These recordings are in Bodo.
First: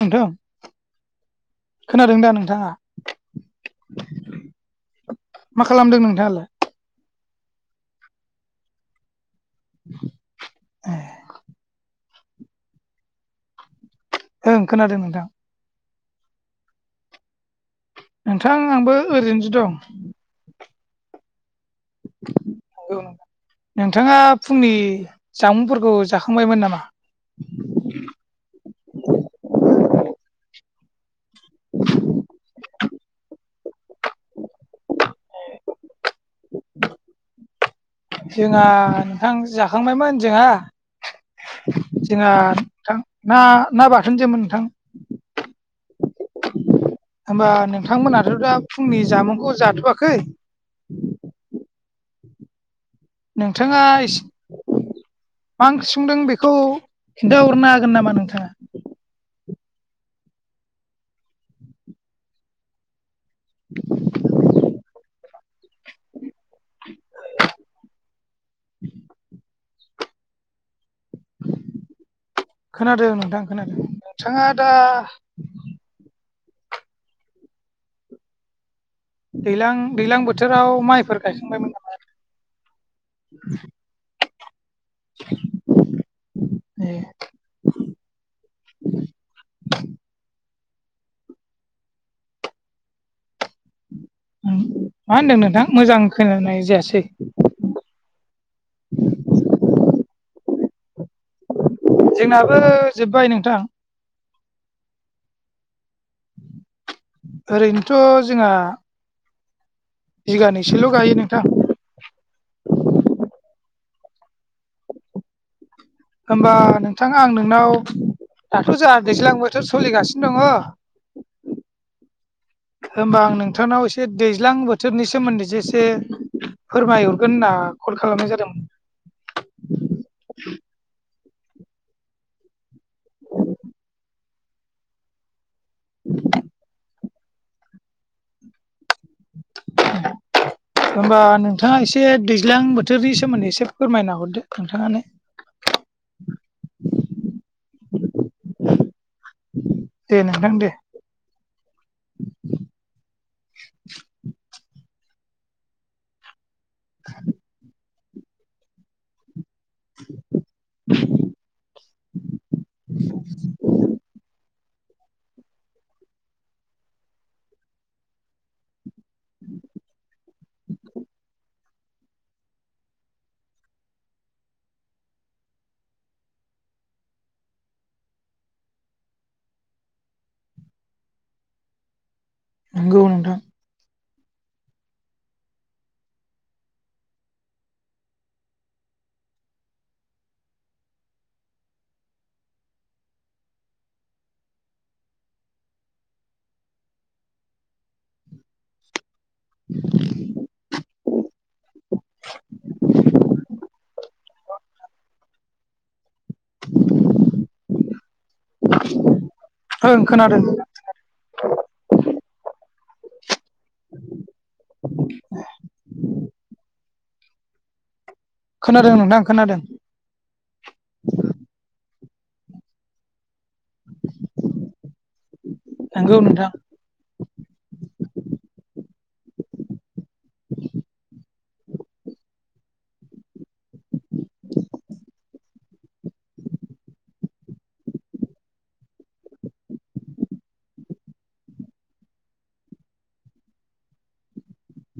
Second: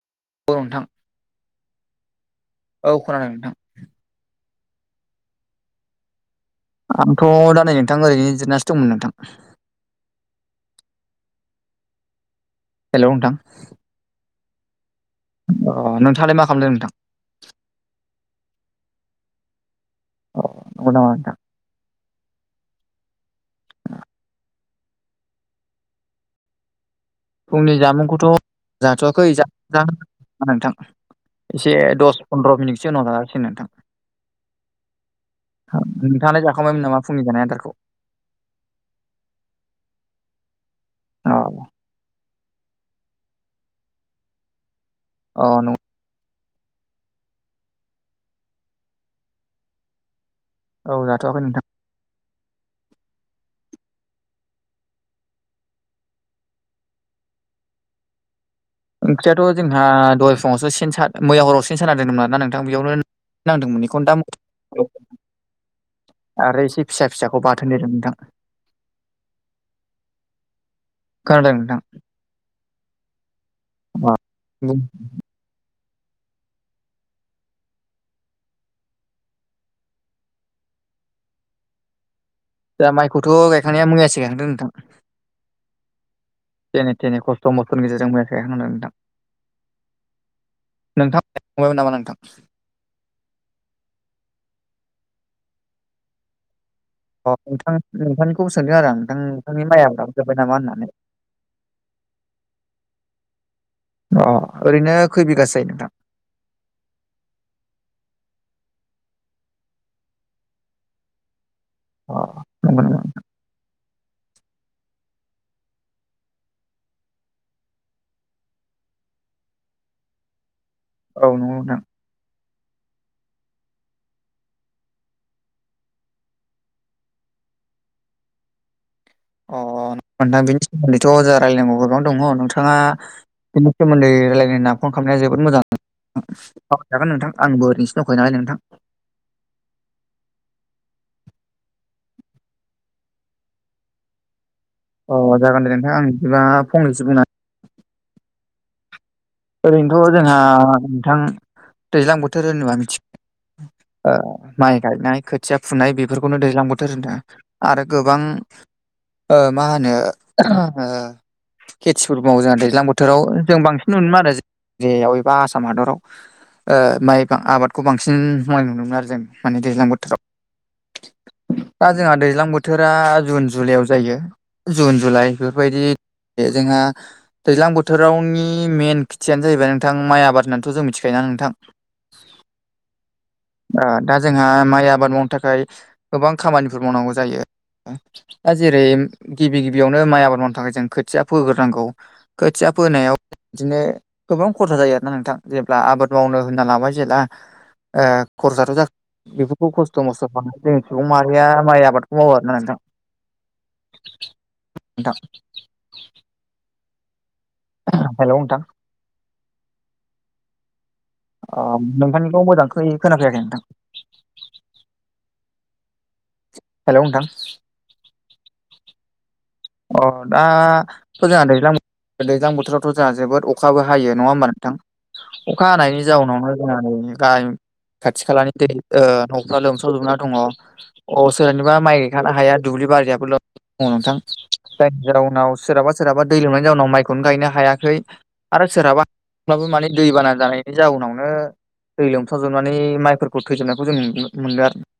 नोंथां औ नोंथां खोनादों दा नोंथाङा? औ खोनादों नोंथां। मा खालामदों नोंथाङालाय? आंथ' दा नै नोंथां ओरैनो जिरनासो दंमोन नोंथां। ए हेल' नोंथां ओ खोनादों नोंथां अ नोंथाङालाय मा खालामदों नोंथां नोंथां आंबो ओरैनोसो दं नंगं नामा नोंथां नोंथाङा फुंनि जामुंफोरखौ जाखांबायमोन नामा फुंनि जामुंखौथ' जाथ'वाखै जा नोंथां एसे दस पन्द्र मिनिटसो उनाव जानांसिगोन नोंथां [inaudible] नोंथाङा जाखांबायमोन नामा फुंनि जानाय आदारखौ जोंहा नोंथां जाखांबायमोन जोंहा अ जोंना नोंथां ना ना बाथोन सोमोन नोंथां। औ नं होमबा नोंथांमोनाथ' दा फुंनि जामुंखौ जाथ'वाखै औ जाथ'वाखै नोंथां। नोंथाङा एसे मा ओंख्रि संदों बेखौ खिन्थाहरनो हागोन नामा नोंथाङा। ओंख्रियाथ' जोंहा दहाय फुङावसो सेन सा मैया हराव सिन साना दोनदोंमोन आरोना नोंथां बेयावनो नांदोंमोन एखौनो दा आरो एसे फिसा फिसाखौ बाथोन देदों नोंथां खोनादों नोंथां? खोनादों नोंथां खोनादों नोंथाङा दा दैलां दैलां बोथोराव माइफोर गायखांबायमोन नामा? दा माइखौथ' गायखांनाया मैयासो गायखांदों नोंथां जेने ए थेने खस्थ' मस्थनि गेजेरजों मैयासो गायखांदों नोंथां। नोंथांमोना गायखांबायमोन नामा नोंथां ओं मा होनदों नोंथां मोजां खोनानाय जायासै। अ नोंथां नोंथांनिखौबो सोंदों आरो आं नोंथां नोंथांनि माइया हाबजोब्बाय नामा होननानै। जोंनाबो जोब्बाय नोंथां अ ओरैनो खै बिगासो जायो नोंथां ओरैनोथ' जोंहा। बिगानैसोल' गायो नोंथां। अ नंगौ नामा होमबा नोंथां आं नोंनाव दाथ' जोंहा दैज्लां बोथोर सोलिगासिनो दङ। औ नंगौ नोंथां। होमबा आं नोंथांनाव एसे दैज्लां बोथोरनि सोमोन्दै जो एसे। फोरमायहरगोन होनना कल खालामनाय जादोंमोन। अ नोंथां बेनि सोमोन्दैथ' जाहा रायलायनांगौ गोबां दङ नोंथाङा। बेनि सोमोन्दै रायलायनायना फन खालामनाया जोबोद मोजां। सावरायजागोन नोंथां आंबो ओरैनोसो दंखायो नालाय नोंथां। [inaudible] होनबा नोंथाङा एसे दैज्लां बोथोरनि सोमोन्दै एसे फोरमायना हरदो खोनथानानै अ जागोन दे नोंथां आं बिदिबा फंनैसो बुंना ओरैनोथ' दे जोंहा नोंथां दे नोंथां दैज्लां बोथोर होनोबा मिथि ओ माइ गायनाय खोथिया फुनाय बेफोरखौनो दैज्लां बो थोर आरो गोबां ओ मा होनो ओ खेथिफोर मावो जोंहा दैजां बोथोराव जों बांसिन नुनोमोन आरो जेयाव एबा आसाम हादराव माइ आबादखौ बांसिन मावनाय नुदोंमोन आरो जों माने दैज्लां बोथोराव [inaudible] दा जोंहा दैज्लां बोथोरा जुन जुलाइआव जायो जुन जुलाइ बेफोरबायदि बे जोंहा दैज्लां बोथोरावनि मेन खेथियानो जाहैबाय नोंथां माइ आबाद होननानैथ' जों मिथिखायो ना नोंथां। नंगौ नोंथां। दा जोंहा माइ आबाद मावनो थाखाय गोबां खामानिफोर मावनांगौ जायो। दा जेरै गिबि गिबियावनो माइ आबाद मावनो थाखाय जों खोथिया फोग्रोनांगौ। खोथिया फोनायाव बिदिनो। गोबां खरसा जायो आरोना नोंथां जेब्ला आबाद मावनो होनना लाबाय जेला। ओ खरसाथ' ज बेफोरखौ खस्थ' मस्थ' खालाम जों सुबुं माहारिया माइ आबादखौ मावो आरोना नोंथां नोंथां। हेलौ नोंथां ओं खोनादों। [unintelligible] नोंथांनिखौ मोजांखै खोनाफैयाखै नोंथां। [inaudible] हेलौ नोंथां। खोनादों नोंथांं खोनादों। अ दाथ' जोंहा दैज्लां बोथोर दैज्लां बोथोरावथ' जोंहा जोबोद अ अखाबो हायो नङा होमबा नोंथां? अखा हानायनि नंगौ नोंथां जाउनावहाय जोंहा ननि गाहाय खाथि खालानि दै न'फ्रा लोमस्रावजोबना दङ। अ सोरहानिबा माइ गायखानाय हाया दुब्लि बारियाबो दङ नोंथां। जायनि जाउनाव सोरहाबा सोरहाबा दै लोमनायनि जाउनाव माइखौनो गायनो हायाखै आरो सोरहाबा हब्लाबो माने दैबाना जानायनि जाउनावनो दै लोमसावजोबनानै माइफोरखौ थैजोबनायखौ जों नुनो मोनो आरोना।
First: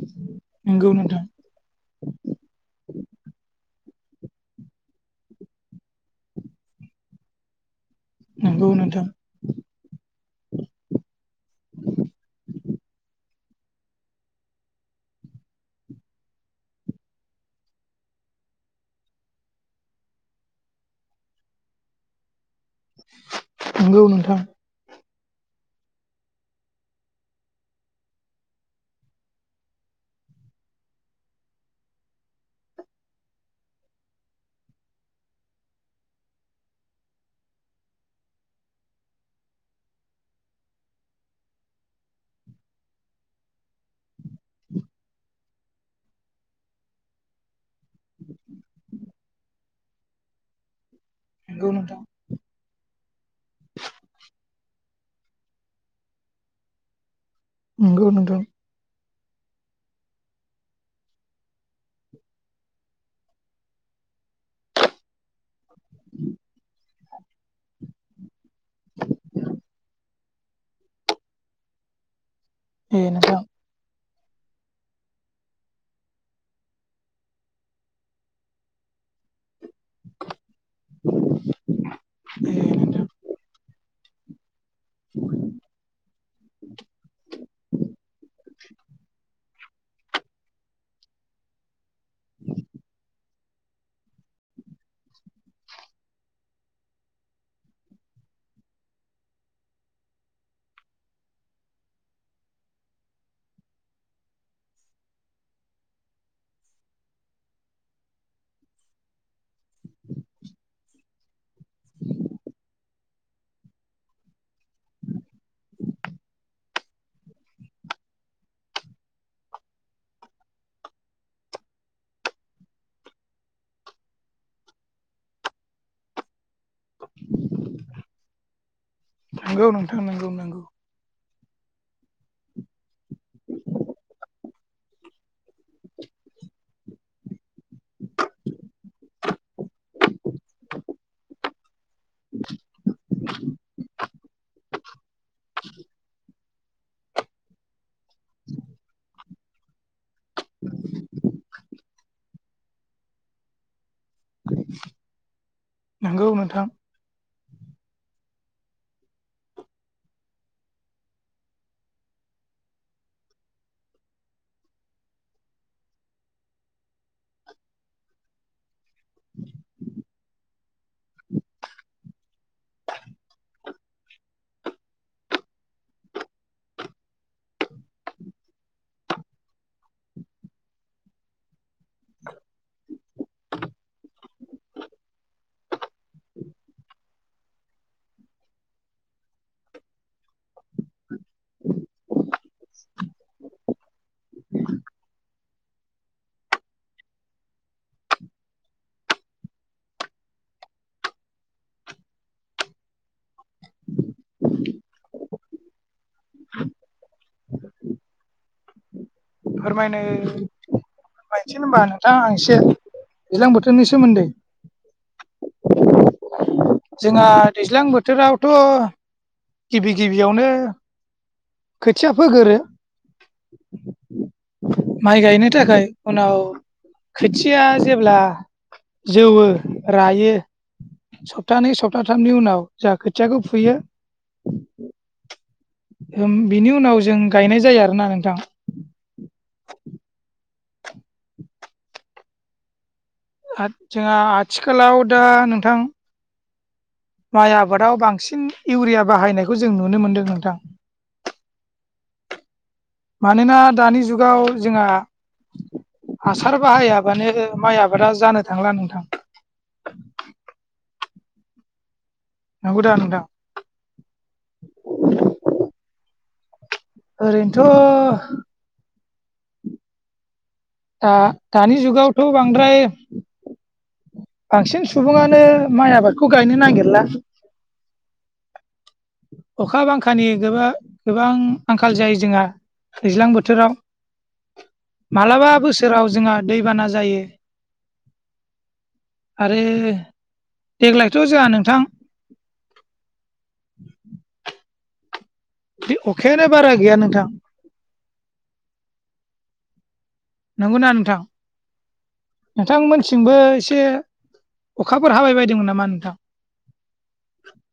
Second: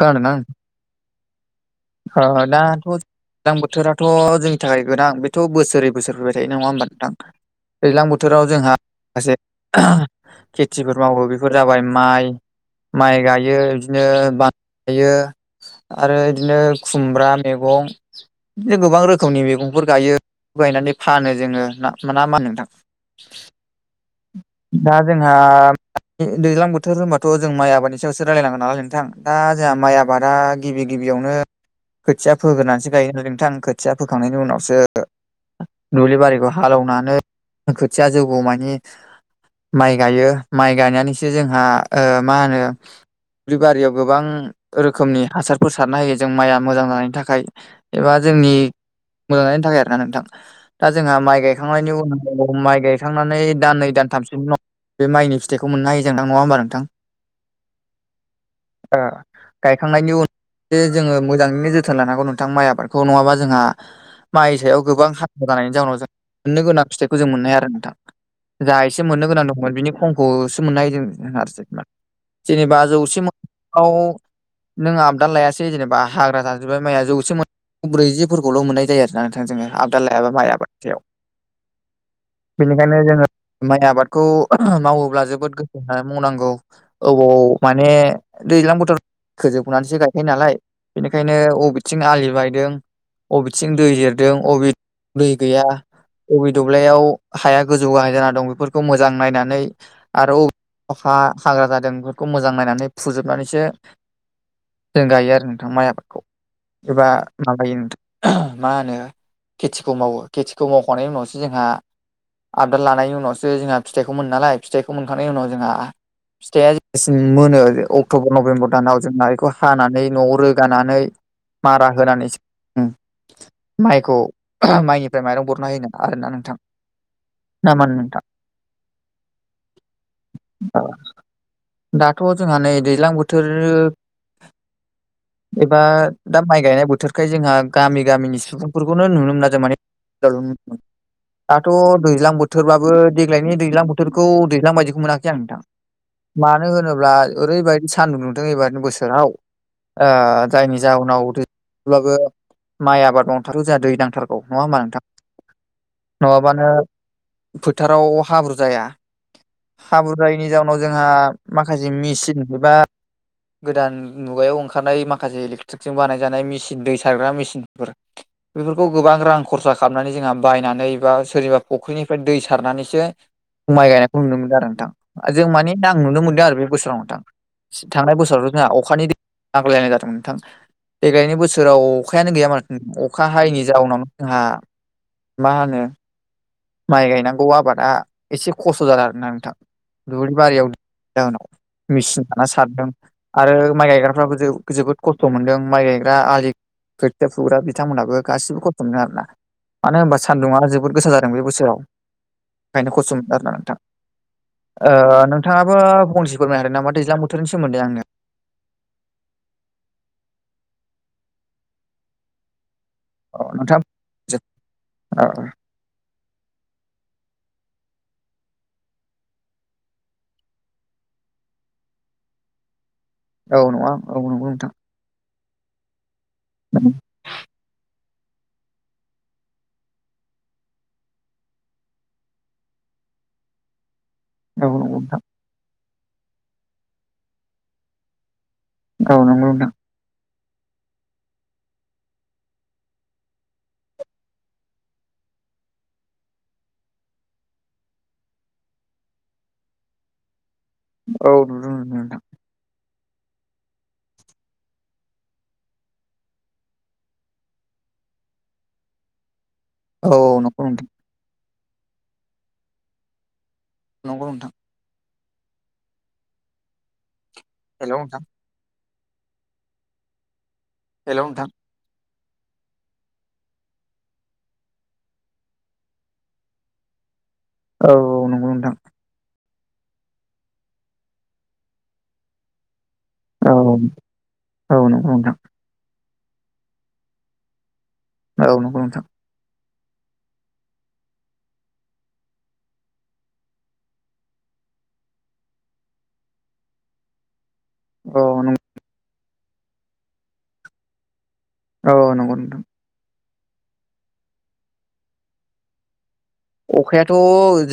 खोनादोंना? नंगौ नोंथां। ओ दाथ' जों दैज्लां बोथोराथ' जोंनि थाखाय गोनां बेथ' बोसोरै बोसोर फैबाय थायो नङा होमबा नोंथां? दैज्लां बोथोर बोथोराव नंगौ जोंहा नोंथां माखासे [inaudible] खेथिफोर मावो बेफोर जाबाय माइ माइ गायो बिदिनो थायो आरो बिदिनो खुमब्रा मैगं बि गोबां रोखोमनि मैगंफोर गायो गायनानै फानो जोङो ना ना मा नोंथां? [inaudible] नंगौ नोंथां। दा जोंहा दैज्लां बोथोर होनबाथ' जों माइ आबादनि सायावसो रायलायनांगोन नालाय नोंथां। दा जोंहा माइ आबादा गिबि गिबियावनो खोथिया फोग्रोनासो गायो नालाय नोंथां खोथिया फोखांनायनि उनावसो दुब्लि बारिखौ हालौनानै खोथिया जौगौ मानि माइ गायो माइ गायनानैसो जोंहा ओ मा होनो दुब्लि बारियाव गोबां रोखोमनि हासारफोर सारना होयो जों माइआ मोजां जानायनि थाखाय। एबा जोंनि मोजांजानायनि थाखाय आरोना नोंथां दा जोंहा माइ नंगौ गायखांनायनि नोंथां उनाव माइ गायखांनानै दान नै दानथाम सोनि उनाव बे माइनि फिथाइखौ मोननो हायो जों नङा होनबा नोंथां? नंगौ नोंथां। गायखांनायनि उन जे जोङो मोजाङैनो जोथोन लानो हांगौ नोंथां माइ आबादखौ नङाबा जोंहा माइ सायाव गोबां हाग्रा जानायनि जाउनाव जों मोननो गोनां फिथाइखौ जों मोननो हाया आरो नोंथां। जा एसे मोननो गोनां दंमोन बिनि खमखौसो मोननो हायो जों आरो। जेनेबा ए जौसे नोंथां [unintelligible] आव नों आबदा लायासै जेनेबा हाग्रा जाजोबबाय माइआ जौसेमोन ब्रैजिफोरखौल' मोननाय जायो आरो ना नोंथां जोङो आबदा लायाबा माइ आाबादनि सायाव। ए बेनिखायनो जोङो माइ आबादखौ मावोब्ला जोबोद गोसोहोनानै मावनांगौ अबाव माने दैज्लां बोथोर खोजोबनानैसो गायो नालाय बेनिखायनो अबेथिं आलि बायदों अबेथिं दै देरदों अबे दै गैया बबे दब्लायाव हाया गोजौ गाहाय जाना दं बेफोरखौ मोजां नायनानै आरो अबे हाग्रा जादों बेफोरखौ मोजां नायनानै फुजोबनानैसो जों गायो आरो नोंथां माइ आबादखौ एबा माबायो नोंथां मा होनो खेथिखौ मावो खेथिखौ मावखांनायनि उनावसो जोंहा आबदाद लानायनि उनावसो जोंहा फिथाइखौ मोनो नालाय फिथाइखौ मोनखांनायनि उनाव जोंहा फिथाइया जेब्लासिम मोनो अक्ट'बर नभेम्बर दानाव जों ना बेखौ हानानै न'आव रोगानानै मारा होनानैसो माइखौ माइनिफ्राय माइरं बरना होा आरोना नोंथां। नामाना थगौ नोंथां नगौ नंगौ दाथ' जोंहा नै दैज्लां बोथोर [inaudible] एबा दा माइ गायनाय बोथोरखाय जोंहा गामि गामिनि सुबुंफोरखौनो नुनो मोना जों मानानि [unintelligible] दाथ' दैज्लां बोथोरबाबो देग्लायनि दैज्लां बोथोरखौ दैज्लां बायदिखौ मोनाखै आं नोंथां मानो होनोब्ला ओरैबायदि सान्दुं दुंदों एबारनो बोसोराव जायनि जाहोनाव थब्लाबो माइ आबाद मावथारगौ जोंहा दै नांथारगौ नङा होमा नोंथां नंगौ नोंथां नङाबानो फोथाराव हाब्रु जाया हाब्रु जायैनि जाउनाव जोंहा माखासे मेचिन एबा गोदान मुगायाव ओंखारनाय माखासे इलेकट्रिकजों बानायजानाय मेचिन दै सारग्रा मेसििनफोर बेफोरखौ गोबां रां खरसा खालामनानै जोंहा बायनानै बा सोरनिबा फुख्रिनिफ्राय दै सारनानैसो माइ गायनायखौ नुनो मोनदों आरो नोंथां जों माने आं नुनो मोनदों आरो बे बोसोराव नोंथां थांनाय बोसोरावथ' जोंहा अखानि नांग्लायलायनाय जादोंमोन नोंथां देग्लायनि बोसोराव अखायानो गैयामानोख अखा हायैनि जाउनाव जोंहा मा होनो माइ गायनांगौ आबादा एसे खस्थ' जाला आरोना नोंथां दुब्लि बारियाव जाहोनाव मेचिन लाना सारदों आरो माइ गायग्राफ्राबो जोबोद खस्थ' मोनदों माइ गायग्रा आलि खैथया फुग्रा बिथांमोनहाबो गासिबो खस्थ' मोनो आरोना मानो होनबा सान्दुङा जोबोद गोसा जायो। ं बे बोसोराव ओंखायनो खस्थ' मोनो आरोना नोंथांा नोंथाङाबो फंनसे फोरमायनो ह नाामा दैज्लाां मोथ बेफोरनि सोम्द आङो फोरमायनो बायसै होनबा नोंथां आं एसे औ दैज्लां नोंथां बोथोरनि सोमोन्दै औ जोंहा दैज्लां बोथोरावथ' गिबि गिबियावनो खोथिया फोगोरो औ नङा औ नंगौ नोंथां माइ गायनो थाखाय उनाव खोथिया जेब्ला जौवो रायो सप्तानै सप्ताथामनि उनाव जों खोथियाखौ फुयो बेबुन बां बिनि उनाव जों गायनाय जायो आरोोना नोंथां औ नंगौ नोंथां जोंहा आथिखालाव दा नोंथां माइ आबादाव बांसिन इउरिया बाहायनायखौ जों नुनो मोनदों नोंथां औ। मानोना दानि जुगाव जोंहा हासार बाहायाबानो माइ आबादा जानो थांला नोंथां औ औ नंखौ नंथां नंगौदा नोंथां नंगौ नोंथां हेलौ नोंथां ओरैनोथ' हेलौ नोंथां दा-दानि जुगावथ' बांद्राय बांसिन सुबुङानो माइ आबादखौ गायनो नागिरला औ औ नंगौ नोंथां अखा बांखानि गोबा गोबां आंखाल जायो जोंहा दैज्लां औ बोथोराव औ नंगौ नोंथां मालाबा बोसोराव जोंहा दैबाना जायो। ओ नंगौ नोंथां आरे देग्लायथ' जोंहा नोंथां फ्रि अखायानो बारा गैया नोंथां। औ नं नंगौना नोंथां? औ नंगौ नोंथां। नोंथांमोनथिंबो एसे अखाफोर हाबाय बायदोंमोन नामा नोंथां? अखायाथ'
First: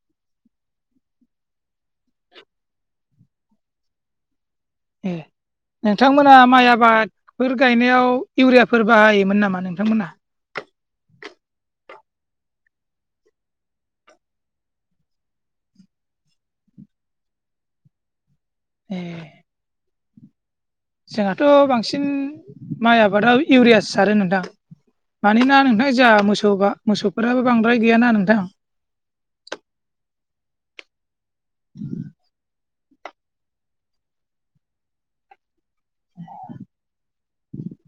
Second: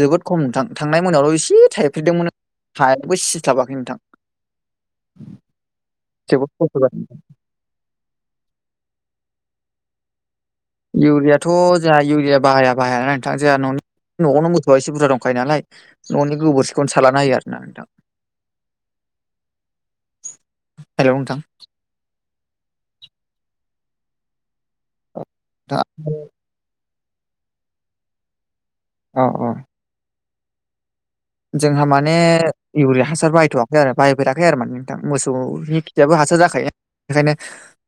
जोबोद खम नोंथां थांनाय मोनायावल' एसे थाइफ्रेदोंमोन। हाया बो सिस्लाबाखै नोंथां। ए नोंथांमोना जोबोद माइ खस्थ' जादों आबाद फोर गायनायाव इउरियाफोर बाहायोमोन नामा नोंथांमोनहा? इउरियाथ जोंहा इउरिया बाहाया बाहाया ना नोंथां जोंहा ननि न'आवनो मोसौआ एसे बुरजा दंखायो नालाय न'नि गोबोरखिखौनो सारलाना होयो आरोना नोंथां। ए हेलौ नोंथां जोंहाथ' बांसिन माइ आबादाव इउरिया सारो नोंथा। मानोना दा नोंथां जोंहा मोसौबा मोसौ मोसौफोराबो बांद्राय गैयाना नोंथां। अ अ जोंहा माने इउरिया हासार बायथ'वाखै आरो बायफेराखै आरो माने नोंथां। मोसौनि खियाबो हासार जाखायो ओंखायनो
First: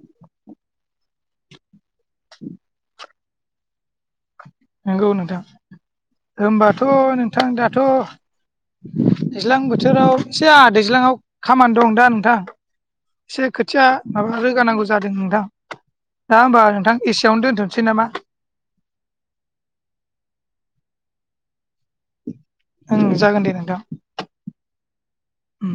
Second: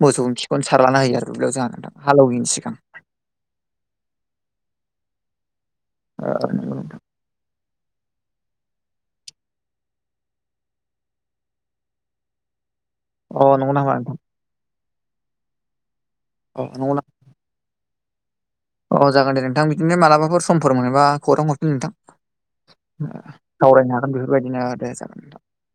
मोसौनि खिखौनो सारलानना होयो आरो जाहा नोंथां हालौवैनि सिगां। नंगौ नोंथां ओ नंगौ होनबाथ' नोंथां दाथ' दैज्लां बोथोराव एसे आहा दैज्लाङाव खामानि दं दा नोंथां। अ एसे नंगौ खोथिया नामा नोंथां? माबा रोगानांगौ जादों नोंथां दा अ होमबा नंगौ नोंथां ना एसे इयावनो दोनथनिसै नामा? अ जागोन दे नोंथां बिदिनो मालाबाफोर समफोर मोनोबा खौरां हरफिन नोंथां। ओं ओ जागोन दे नोंथां सावरायनो हागोन बेफोरबायदिनो दे जागोन उम